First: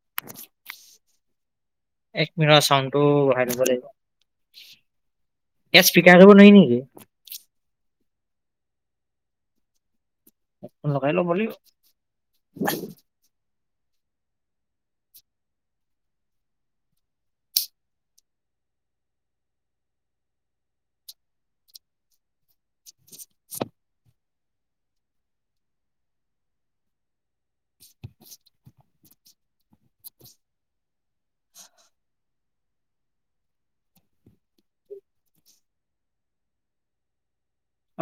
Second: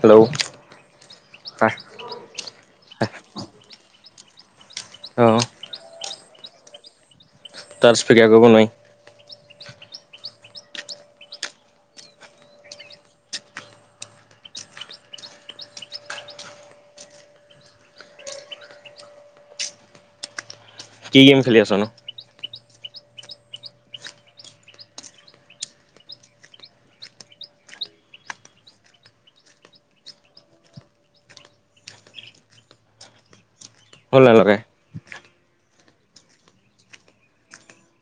Hello অ এক minute ৰ চাউণ্ডটো বঢ়াই দিব লাগিব। অ'। ইয়াত স্পীকাৰ কৰিব নোৱাৰি নেকি? তাত স্পীকাৰ কৰিব নোৱাৰি। হেডফোন লগাই লব লাগিব। কি গেম খেলি আছ নো? [inaudible] হ'ল নাই লগাই?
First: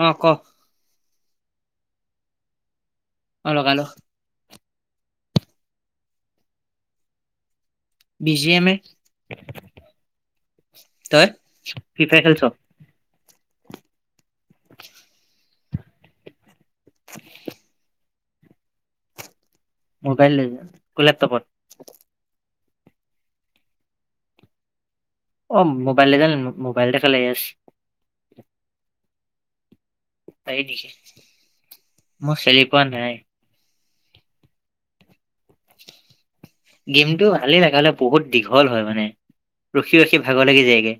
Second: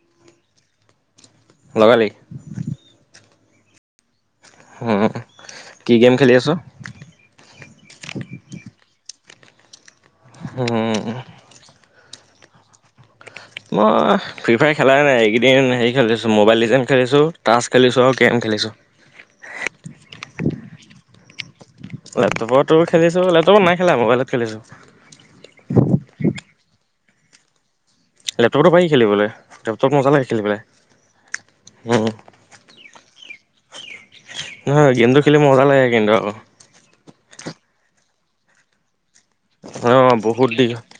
অ', ক। লগালি। অ' লগালোঁ। হুম। কি গেম খেলি আছ? বিজি এম আই তই ফ্ৰীফাইয়াৰ খেলিছ? মই ফ্ৰী ফায়াৰ খেলাই নাই এইকেইদিন হেৰি খেলিছোঁ ম'বাইল লিজেণ্ড খেলিছোঁ টাচ খেলিছোঁ আৰু কেৰম খেলিছোঁ। মোবাইল লিজেণ্ড কত লেপটপত? লেপটপতো খেলিছো লেপটপত নাই খেলা মোবাইলত খেলিছো। অ', মোবাইল লিজেণ্ড মোবাইলতে খেলে য়েচ। লেপটপটো পাৰি খেলিবলৈ লেপটপ মজা লাগে খেলিব পাৰি নেকি? পেলাই উম। মই খেলি পোৱা নাই। নহয় গেমটো খেলি মজা লাগে কিন্তু আকৌ। গেমটো ভালেই লাগে হ'লে বহুত দীঘল হয় মানে ৰখি- অ ৰখি ভাগৰ বহুত লাগি যায়গে।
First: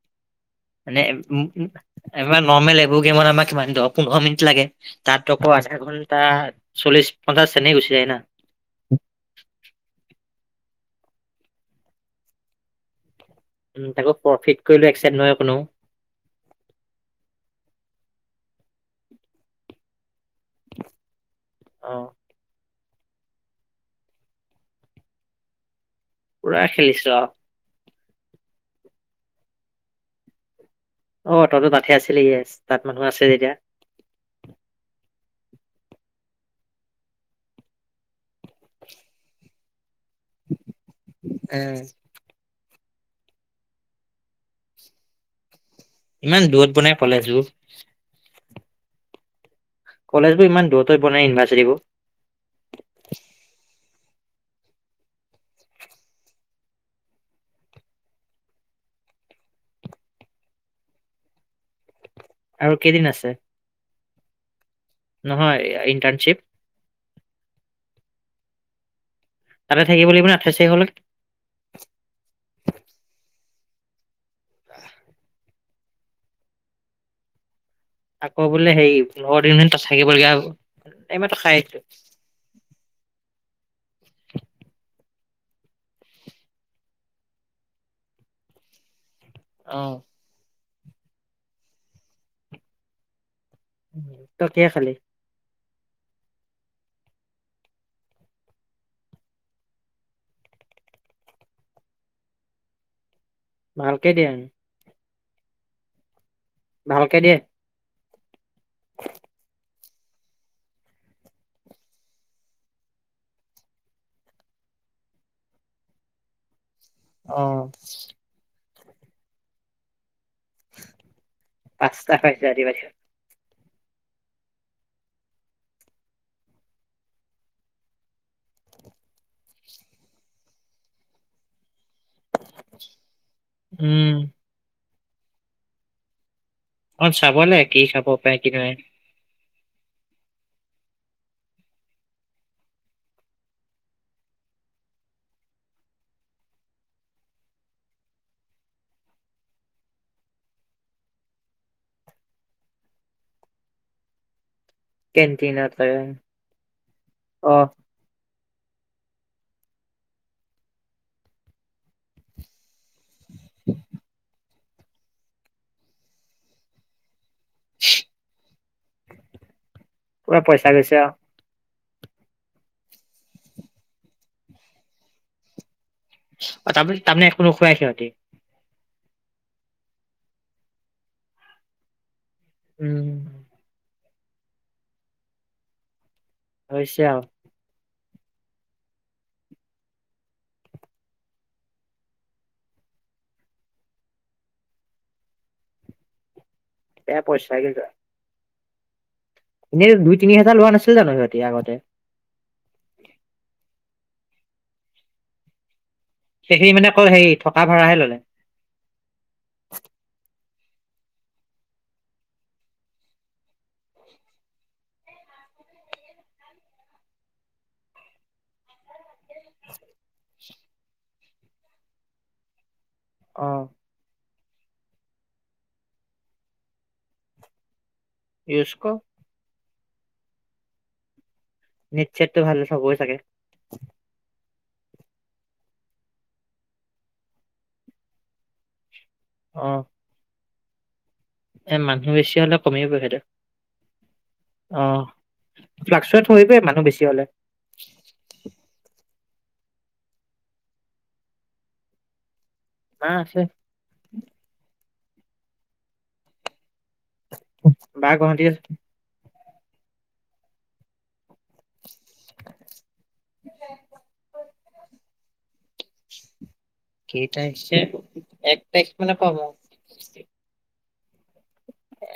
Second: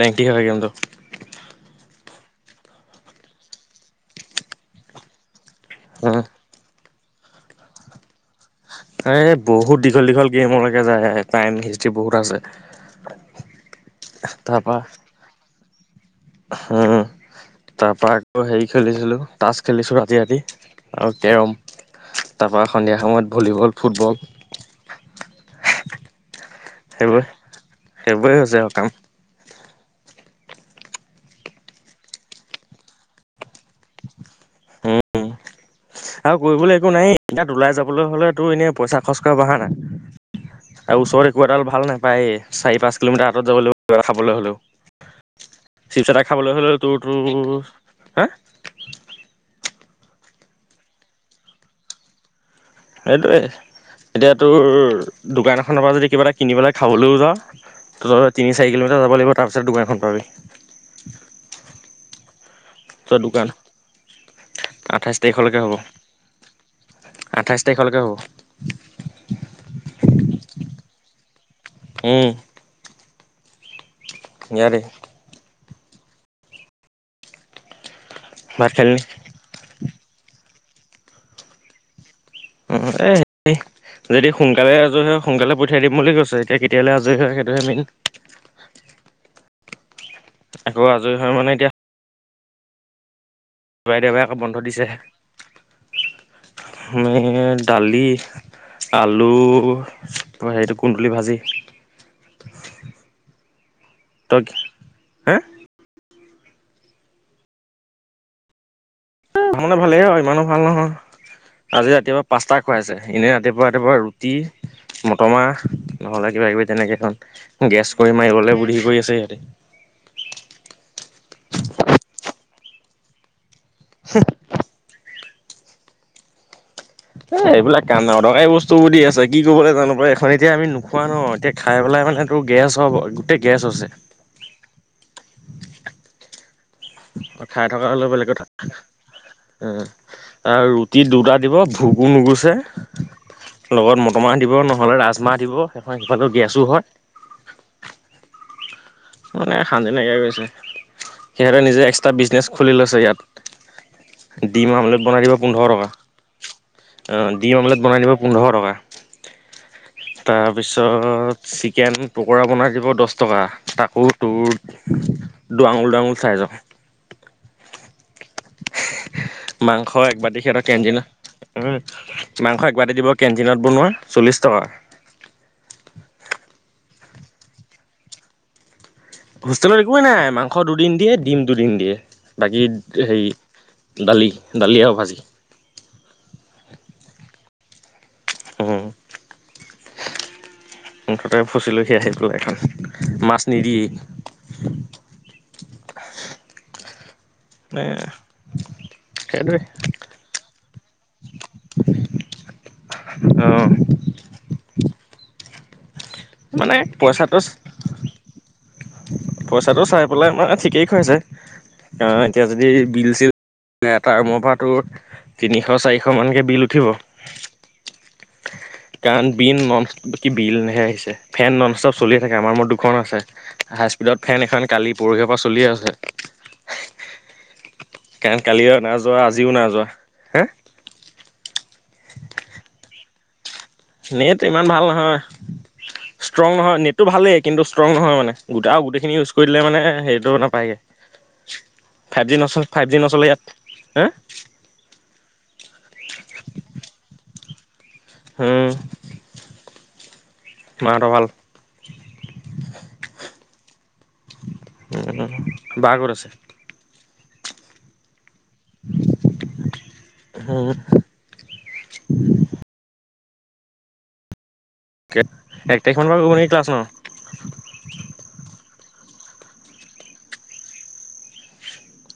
লেঙঠী হয় গেম টো। নে ম ম আমাৰ নৰ্মেল এইবোৰ গেমত আমাক কিমান দহ পোন্ধৰ মিনিট লাগে। তাত আকৌ আধা উম ঘন্টা চল্লিশ-পঞ্চাশ এনেকে গুচি যায় না। এই বহুত দীঘল-দীঘল গেমলৈকে যায় টাইম হিষ্টৰী বহুত আছে। উম তাকো প্ৰফিট কৰিকেও এক চেইড নহয় কোনো। হম। তাৰ পৰা আকৌ হেৰি খেলিছিলো তাছ খেলিছো ৰাতি-ৰাতি আৰু কেৰম। অ' তাৰপৰা সন্ধিয়া সময়ত ভলীবল, ফুটবল। পুৰা খেলিছ সেইবোৰে আও। সেইবোৰে হৈছে আৰু কাম। অ তইটো তাতহে আছিলি ইয়েছ তাত মানুহ আছে যেতিয়া। উম আৰু কৰিবলে একো নায়ে ইয়াত ওলাই যাবলৈ হ'লে তোৰ ইনেয়ে পইচা খৰচ কৰা বাহানা। আৰু ওচৰত একো এডাল উম। ভাল নেপায়ে। চাৰি পাঁচ কিলোমিটাৰ আঁতৰত যাব লাগিব কিবা এটা খাবলৈ হ'লেও। চিপচ এটা ইমান খাবলৈ দূৰত হ'লেও তোৰ বনাই কলেজবোৰ তোৰ, হে? কলেজবোৰ ইমান দূৰত দূৰত বনাই ইউনিভাৰ্চিটিবোৰ। সেইটোৱে, এতিয়া তোৰ দোকান এখনৰ পৰা যদি কিবা এটা কিনি পেলাই খাবলৈও যাৱ তই তিনি চাৰি কিলোমিটাৰ যাব লাগিব তাৰপিছত দোকানখন পাবি। আৰু কেইদিন তই আছে? দোকান আঠাইছ নহয় তাৰিখলৈকে হ'ব। ইণ্টাৰ্ণশ্বিপ আঠাইছ তাৰিখলৈকে হ'ব। তাতে থাকিব লাগিব না আঠাইছ তাৰিখলৈ? উম। ইয়াতে। আকৌ ভাত বোলে খালি হেৰী পোন্ধৰ দিন মান তাত থাকিব লগীয়া হ'ব? এই মাত্ৰ খাই উঠিছো। উম এ সেই যদি সোনকালে আজৰি হয় সোনকালে পঠিয়াই দিম বুলি কৈছে। এতিয়া কেতিয়ালে আজৰি হয় সেইটোহে মেইন। অহ। আকৌ আজৰি হয় মানে এতিয়া দেওবাই দেওবাই আকৌ তই বন্ধ কিহে দিছে। খালি আমি দালি আলু তাপা হেৰীটো কুন্দুলি ভাজি। ভালকে দিয়ে? তই হে ভালকে দিয়ে? [unintelligible] মানে ভালেই আৰু ইমানো ভাল নহয়। আজি ৰাতিপুৱা পাস্তা খুৱাইছে। এনেই ৰাতিপুৱা ৰাতিপুৱা ৰুটি মটৰ মাহ নহ'লে কিবা কিবি তেনেকে অ। খাওঁ গেছ কৰি মাৰিবলে বুদ্ধি কৰি আছে সিহঁতে। পাস্তা খাইছা ৰাতিপুৱা হোঁ। এ এইবিলাক কাম নাই অদৰকাৰী বস্তুবোৰ দি আছে। কি কৰিবলৈ জানো পায় এখন এতিয়া আমি নোখোৱা ন' এতিয়া খাই পেলাই মানে তো গেছ হ'ব, গোটেই গেছ আছে। উম। অ চাব লাগে কথাই কি থকা খাব হ'লেও বেলেগ পাৰে কথা। কি নোৱাৰে উম আৰু ৰুটি দুটা দিব ভোকো নোগুছে। লগত মটৰ মাহ দিব নহ'লে ৰাজমাহ দিব, সেইখন সিফালেও গেছো হয়। মানে শান্তি নাইকিয়া কৰিছে। তই নিজে এক্সট্ৰা বিজনেছ খুলি লৈছে ইয়াত, দিম অমলেত বনাই দিব পোন্ধৰ কেণ্টিনত টকা, অ দিম অমলেট বনাই দিব পোন্ধৰ টকা। তাৰপিছত চিকেন পকোৰা বনাই দিব দছ টকা তাকো তোৰ দুআঙুল দুআঙুল ছাইজৰ। [unintelligible] মাংস পুৰা একবাতি সিহঁতৰ পইচা গৈছে কেনতিনৰ আৰু। উম, মাংস একবাতি দিব কেনতিনত বনোৱা চল্লিশ টকা। অ, তামা তামানে একো নোখোৱাই সিহঁতি। হোষ্টেলত একোৱে নাই। মাংস দুদিন দিয়ে, ডিম দুদিন দিয়ে বাকী উম হেৰী দালি, দালি আৰু ভাজি। হৈছে আৱ। উম। মুঠতে ফচিলোঁ হি আহি পেলাই এই এখন মাছ নিদিয়েই। বেয়া পইচাকে এ যোৱা। সেইটোৱে এনেই দুই তিনি হাজাৰ লোৱা নাছিল জানো সিহঁতি আগতে? অ'। সেইখিনি মানে অকল হেৰি থকা ভাড়াহে ল'লে। পইচাটো চাই পেলাই মানে ঠিকেই খুৱাইছে। আ এতিয়া যদি বিল চিল এটা ৰোমৰ পৰা তোৰ। তিনিশ চাৰিশ মানকে বিল উঠিব। [unintelligible] কাৰণ বিন ননস্ত কি বিলহে আহিছে ফেন নন ষ্টপ চলিয়ে থাকে, আমাৰ ৰুমত দুখন আছে। অ'। হাই স্পীডত ফেন এখন কালি পৰহীঅ পৰা চলিয়ে আছে। কাৰেণ ইউজ কালিও ক নাই যোৱা আজিও নাই যোৱা। হে নেত ছেট টো ভালে চবৰে চাগে? নেট ইমান ভাল নহয়। ষ্ট্ৰং নহয় নেটটো ভালেই, কিন্তু ষ্ট্ৰং নহয় মানে গোটা গোটেইখিনি ইউজ কৰিদিলে অ মানে হেৰিটো নাপায়গে। এ মানুহ বেছি হ'লে জি কমিবই সেইটো। নচলে ইয়াত হে অ', ফ্লাকসুৱেত হৈয়ে যায় মানুহ বেছি হলে। ওম', মা হঁতৰ ভাল? মা আছে। উম, বা ক'ত আছে? বা গুৱাহাটীত আছে। হম'। [unintelligible] কে এক তাৰিখ মানৰ পৰা কৰিব নেকি ক্লাছ ন? কেইটা এছে এক তাৰিখ মানৰ পৰা হব অ'।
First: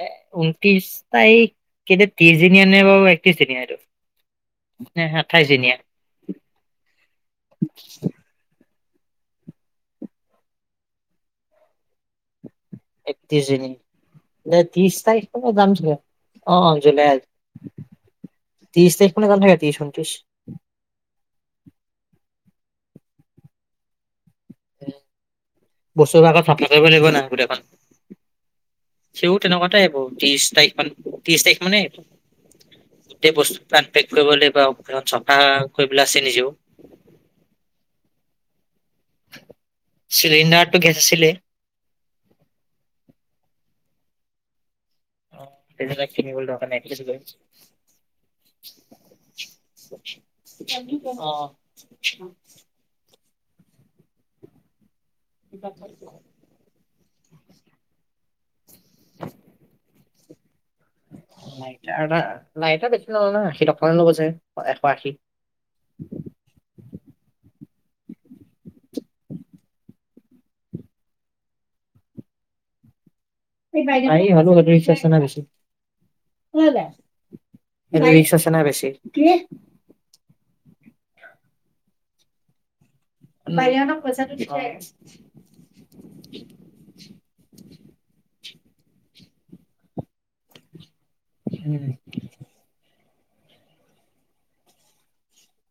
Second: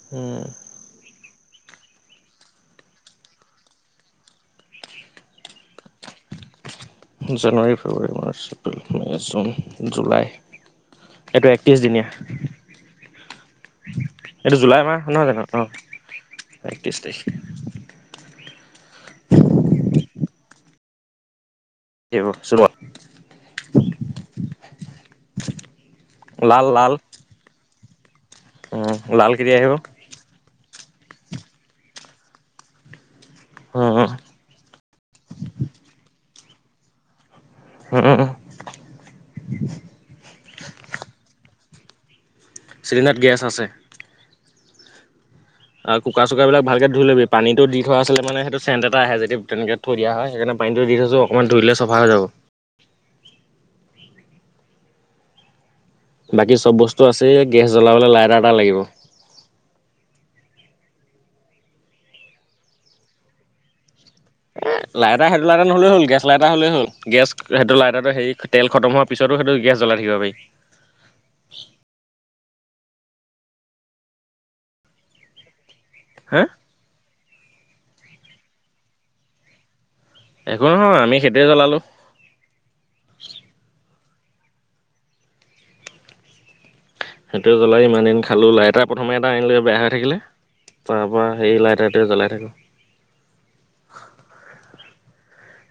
এ ঊনত্ৰিশ তাৰিখ কিন্তু ত্ৰিশ দিনিয়া নে বাৰু একত্ৰিশ দিনিয়া এইটো? নে আঠাইছ দিনীয়া? জানুৱাৰী, ফেব্ৰুৱাৰী, মাৰ্চ। এপ্ৰিল, মে, জুন, জুলাই এইটো একত্ৰিছদিনীয়া। একতিশ দিনীয়া নে জুলাই মাহ ত্ৰিশ তাৰিখ নহয় জানো মানে অ যামচাগে অ', অ', একত্ৰিছ জুলাই তাৰিখ আ ত্ৰিশ তাৰিখ মানে যাম চাগে, ত্ৰিশ ঊনত্ৰিশ। [unintelligible] বস্তু আগত চাফা লাল কৰিব লাল লাগিব না গোটেইখন। লাল সিও কেতিয়া তেনেকুৱাতেই আহিব ত্ৰিশ তাৰিখ মানে ত্ৰিশ তাৰিখ মানেই আহিব। গোটেই বস্তু বোৰ আনপেক কৰিব লাগিব, আৰু গোটেইখন চফা কৰিবলে আছে নিজেও। উম উম উম। চিলিণ্ডাৰতটো গেছ আছিলেই? চিলিণ্ডাৰত গেছ আছে। অহ'। আৰু কুকাৰ চুকাৰ বিলাক ভালকে ধুই লবি পানীটো দি থোৱা আছিলে মানে সেইটো চেন্ট এটা যদি তেনেকে থৈ দিয়া হয়, সেইকাৰণে পানীটো দি থৈছো, অ অকণমান ধুই দিলে চফা হৈ যাব। [unintelligible] বাকী চব বস্তু আছেই গেছ জ্বলাবলৈ লাইটাৰ এটা লাগিব। লাইটাৰ এটা, লাইটাৰ বেছি নলয় ন আশী টকা মান হে ল'ব চাগে। এ এশ আশী। লাইটাৰ হে। লাইটাৰ নহলেও হল গেছ লাইটাৰ হ'লে হ'ল গেছ সেইটো লাইটাৰটো হেৰি তেল খতম হোৱাৰ পিছতো সেইটো গেছ জ্বলাই থাকিব পাৰি। পাৰি হলেও সেইটো ৰীস্ক আছে না বেছি হা ও বাই। ৰিস্ক আছে না বেছি, কি? একো নহয় আমি সেইটোৱে জ্বলালোঁ। বাৰি হতক পইচা টো দি থৈ আহ গে। সেইটোৱে জ্বলাইয়ে ইমান দিন খালো লাইটাৰ প্ৰথমে এটা আনিলো বেয়া হৈ থাকিলে তাৰ পৰা সেই লাইটাৰ টোৱে জ্বলাই থাকো।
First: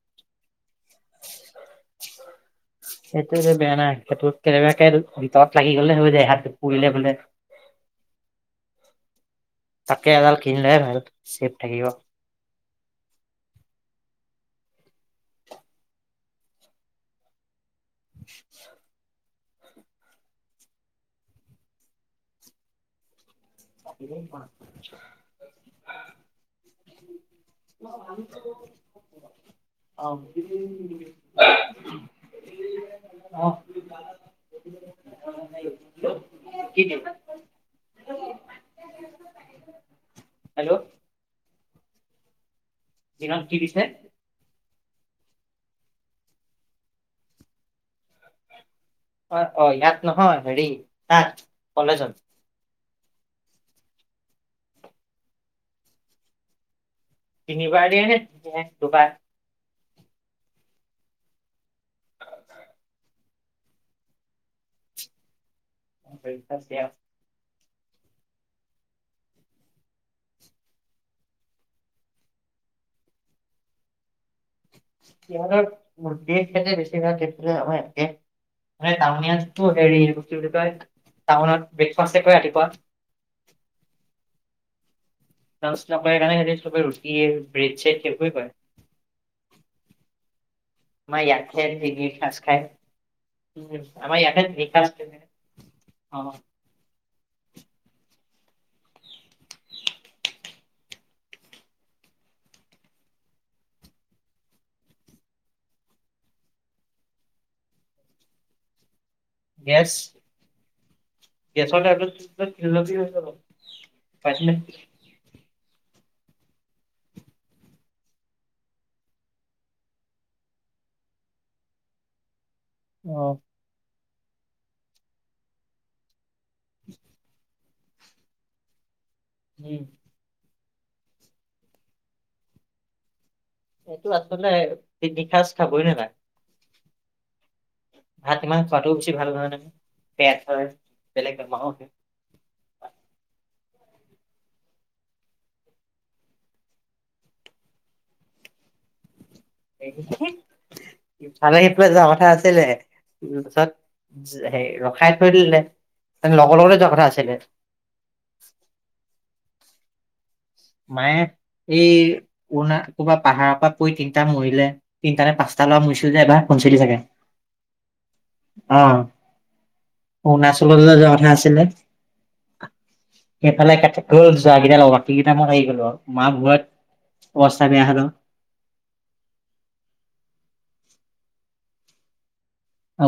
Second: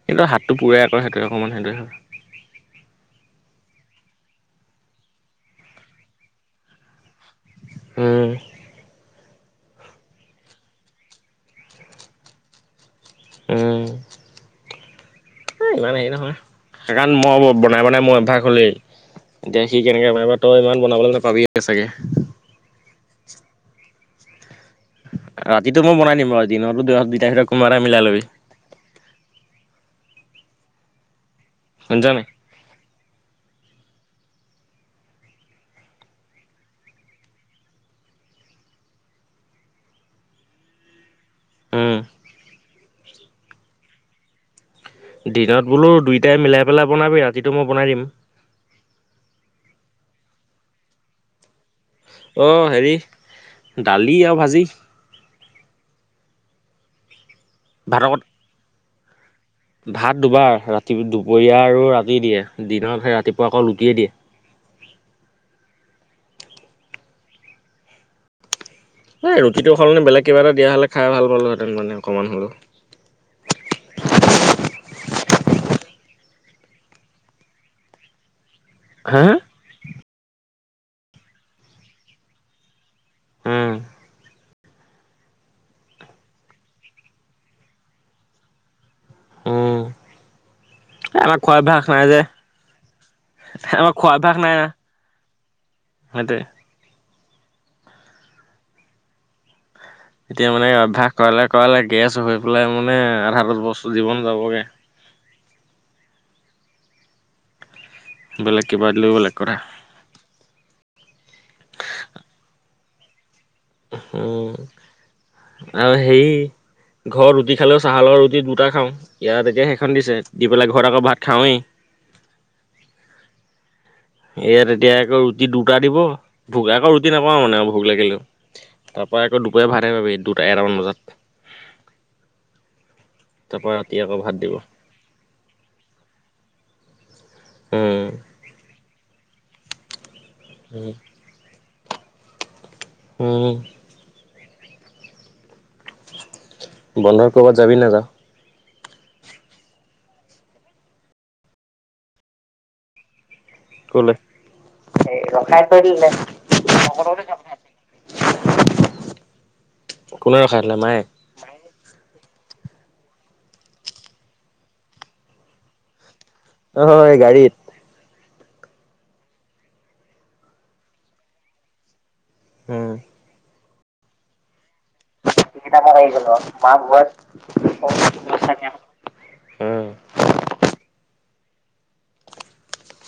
কিন্তু হাতটো পুৰে আকৌ সেইটোৱে অকণমান সেইটোৱে হয়। সেইটোৱেটো বেয়া না সেইটো কেনেবাকে ভিতৰত লাগি গ'লে হৈ যায় হাত পুৰিলে বোলে। উম। তাতকে এডাল কিনি লুৱাই ভাল চেফ থাকিব। উম। আ ইমান হেৰি নহয় সেইকাৰণ মই বনাই- বনাই মোৰ অভ্যাস হ'লই। এতিয়া সি কেনেকে বনাইবা তই ইমান বনাবলে নোপাবিয়ে চাগে। [unintelligible] ৰাতিটো মই বনাই দিম বাৰু, দিনৰতো তহঁত দুটাৰ ভিতৰত কোনোবা এটাই মিলাই ল'বি। অ' [unintelligible] শুনিছ নাই? অহ'। [unintelligible] কি দিম [unintelligible] হেল্ল'। উম দিনত কি দিছে দিনত বোলো দুইটাই মিলাই পেলাই বনাবি ৰাতিটো মই বনাই দিম। অ', অ', ইয়াত নহয় হেৰি তাত কলেজত। অ', হেৰি দালি আৰু ভাজি। তিনিবাৰ দিয় ভাতৰ নে, লগত নে দুবাৰ? ভাত দুবাৰ ৰাতি দুপৰীয়া আৰু ৰাতি দিয়ে দিনৰ ৰাতিপুৱা আকৌ ৰুটিয়ে দিয়ে। [unintelligible] এই ৰুতিটো সলনি বেলেগ কিবা এটা দিয়া হলে খাই ভাল পালোঁহেঁতেন মানে অকমান হ'লেও। সিহঁতৰ ৰুতিয়ে খাইনে বেছিভাগ ক্ষেত্ৰত আমাৰ এনকে মানে হা টাউনীয়া হেৰি, কি বুলি কয়, টাউনত ব্ৰেকফাষ্ট কৰে ৰাতিপুৱা। উম লান্সৰ কাৰণে সিহঁতি ৰুটি এই ব্ৰেড-ছেদ সেইবোৰে কৰে। উম। আমাৰ খোৱা অভ্যাস ইয়াত নাই যে হে তিনি সাজ খায় আমাৰ ইয়াত হে তিনি সাজ খা হয় দে। এতিয়া মানে অভ্যাস কৰালে কৰালে গেছ হৈ পেলাই মানে আধা দহ বস্তু জীৱন যাবগৈ। বেলেগ কিবা দিলও বেলেগ কথা। ইয়েছ। গেছ ৰ টেবলেট চেবলেট কিনি লবি হৈ যাব। পাইছিলে। উম, আৰু হেই- ঘৰত ৰুটি খালেও চাহৰ ৰুটি দুটা খাওঁ ইয়াত এতিয়া সেইখন দিছে দি পেলাই ঘৰত আকৌ ভাত খাওঁৱেই। অ'। ইয়াত এতিয়া আকৌ ৰুটি দুটা দিব ভোক আকৌ ৰুটি নাপাওঁ মানে ভোক লাগিলেও। তাৰ পৰা আকৌ দুপৰীয়া উম, ভাতহে পাবি দুটা এটামান বজাত। তাৰপৰা ৰাতি এইটো আকৌ ভাত আচলতে দিব। তিনিসাঁজ খাবই নেলাগে। উম। ভাত ইমান খোৱাটোও বেছি ভাল নহয়। পেট হয়, উম। বেলেগ বেমাৰো আহে। উম। বন্ধত ক'ৰবাত যাবি নাযাওঁ? ফালে সিফালে যোৱা কথা আছিলে, কিন্তু তাত ক'লে? সেই ৰখাই থৈ দিলে, লগৰ লগতে যোৱাৰ কথা আছিলে। কোনে ৰখাই থ'লে মায়ে এই অৰুণাত কৰ'বাত পাহাৰৰ পৰা পৰি তিনিটা মৰিলে, তিনিটা নে পাঁচটা ল'ৰা মৰিছিল যে এবাৰ। শুনছিলি চাগে? নহয় গাড়ীত। অ' অৰুণাচললে যে যোৱা কথা আছিলে। উম' এফালে কাতিকৈ যোৱা কিটা লগত কি এতিয়া আমাৰ আহি গ'লো আৰু মা অৱস্থা বেয়া হ'ল বত [unintelligible] উম।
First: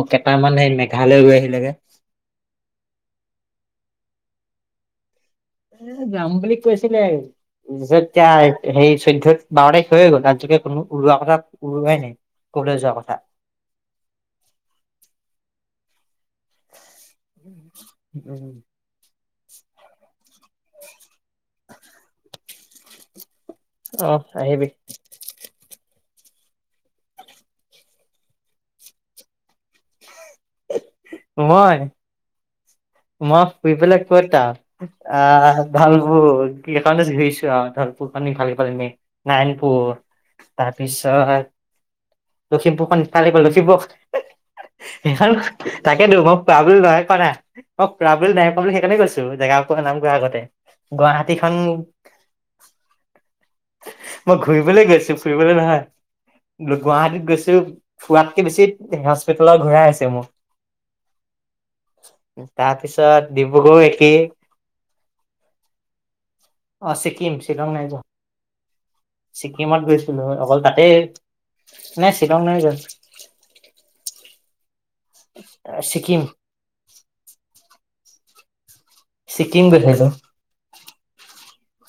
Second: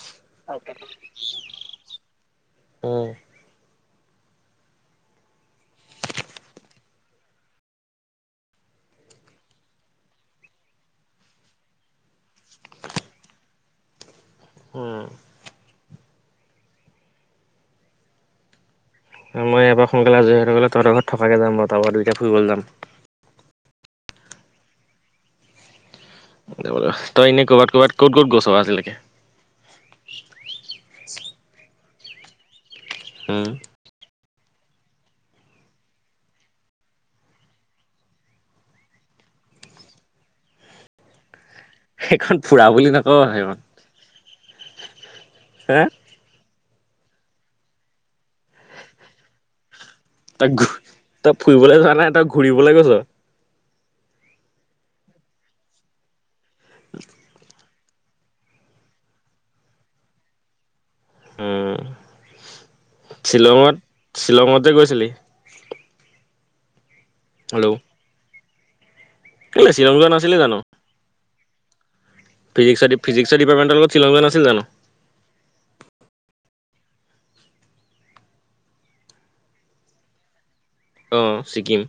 অকে। অকে, উম। এ যাম বুলি কৈছিলেই। তাৰ পিছত এতিয়া সেই চৈধ্য বাৰ তাৰিখ হৈয়ে গ'ল আজিলৈকে কোনো ওলোৱা কথা কোৱাই নাই। ক'লে যোৱা কথা? উম' উম। মই এইবাৰ সোনকালে আজৰি হৈ গ'লে তহঁতৰ ঘৰত থকাকে যাম বাৰু। তাপা দুইটা ফুৰিবলৈ যাম। অ'হ আহিবি। তই এনেই ক'ৰবাত'-ক'ৰবাত, ক'ত-ক'ত গৈছ আজিলৈকে? মই, মই উম, শুই পেলাই কতা। আহ, ভালপু কিখন ঘৰিছো আহ ধালপুৰ ইফালে ভাল পাল মে [unintelligible] নাৰায়ণপুৰ তাৰপিছত সেইখন ফুৰা বুলি লখিমপুৰখন নকওঁ ইফালে গ'ল সেইখন লক্ষীপুৰ সেই খন হা তাকেইতো মোক ট্ৰাব'ল নাই কোৱা নাই অ' ট্ৰাব'ল নাই পোৱা বুলি সেইকাৰণে কৈছো জেগাকনৰ নাম কোৱাৰ আগত। তাক, তই ফুৰিবলৈ যোৱা নাই তই ঘূৰিবলৈ গৈছ। মই ঘুৰিবলৈ গৈছো। ফুৰিবলৈ নহয় গুৱাহাটীত গৈছোঁ। থোৱাতকে বেছি হস্পিতেলত ঘূৰাই আছে উম, মোক। তাৰপিছত শ্বিলঙত ডিব্ৰুগড় একে শ্বিলঙত যে গৈছিলি অ' ছিক্কিম, হেল্ল' শ্বিলং নাই যোৱা। কেলে ছিককিমত শ্বিলং যোৱা গৈছিলো, নাছিলি অকল জানো? তাতেই নে, শ্বিলং নাই যোৱা ফিজিকছৰ ডিৰ্পামেণ্টৰ লগত শ্বিলং যোৱা নাছিল জানো। ছিক্কিম ছিক্কিম গৈছিলোঁ। অ' ছিক্কিম।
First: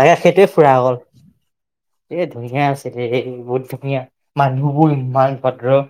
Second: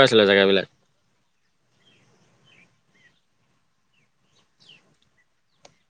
তাকে সেইটোৱে ফুৰা গ'ল। এ ধুনীয়া আছিলে, এই বহুত ধুনীয়া মানুহবোৰ ইমান ভদ্ৰ।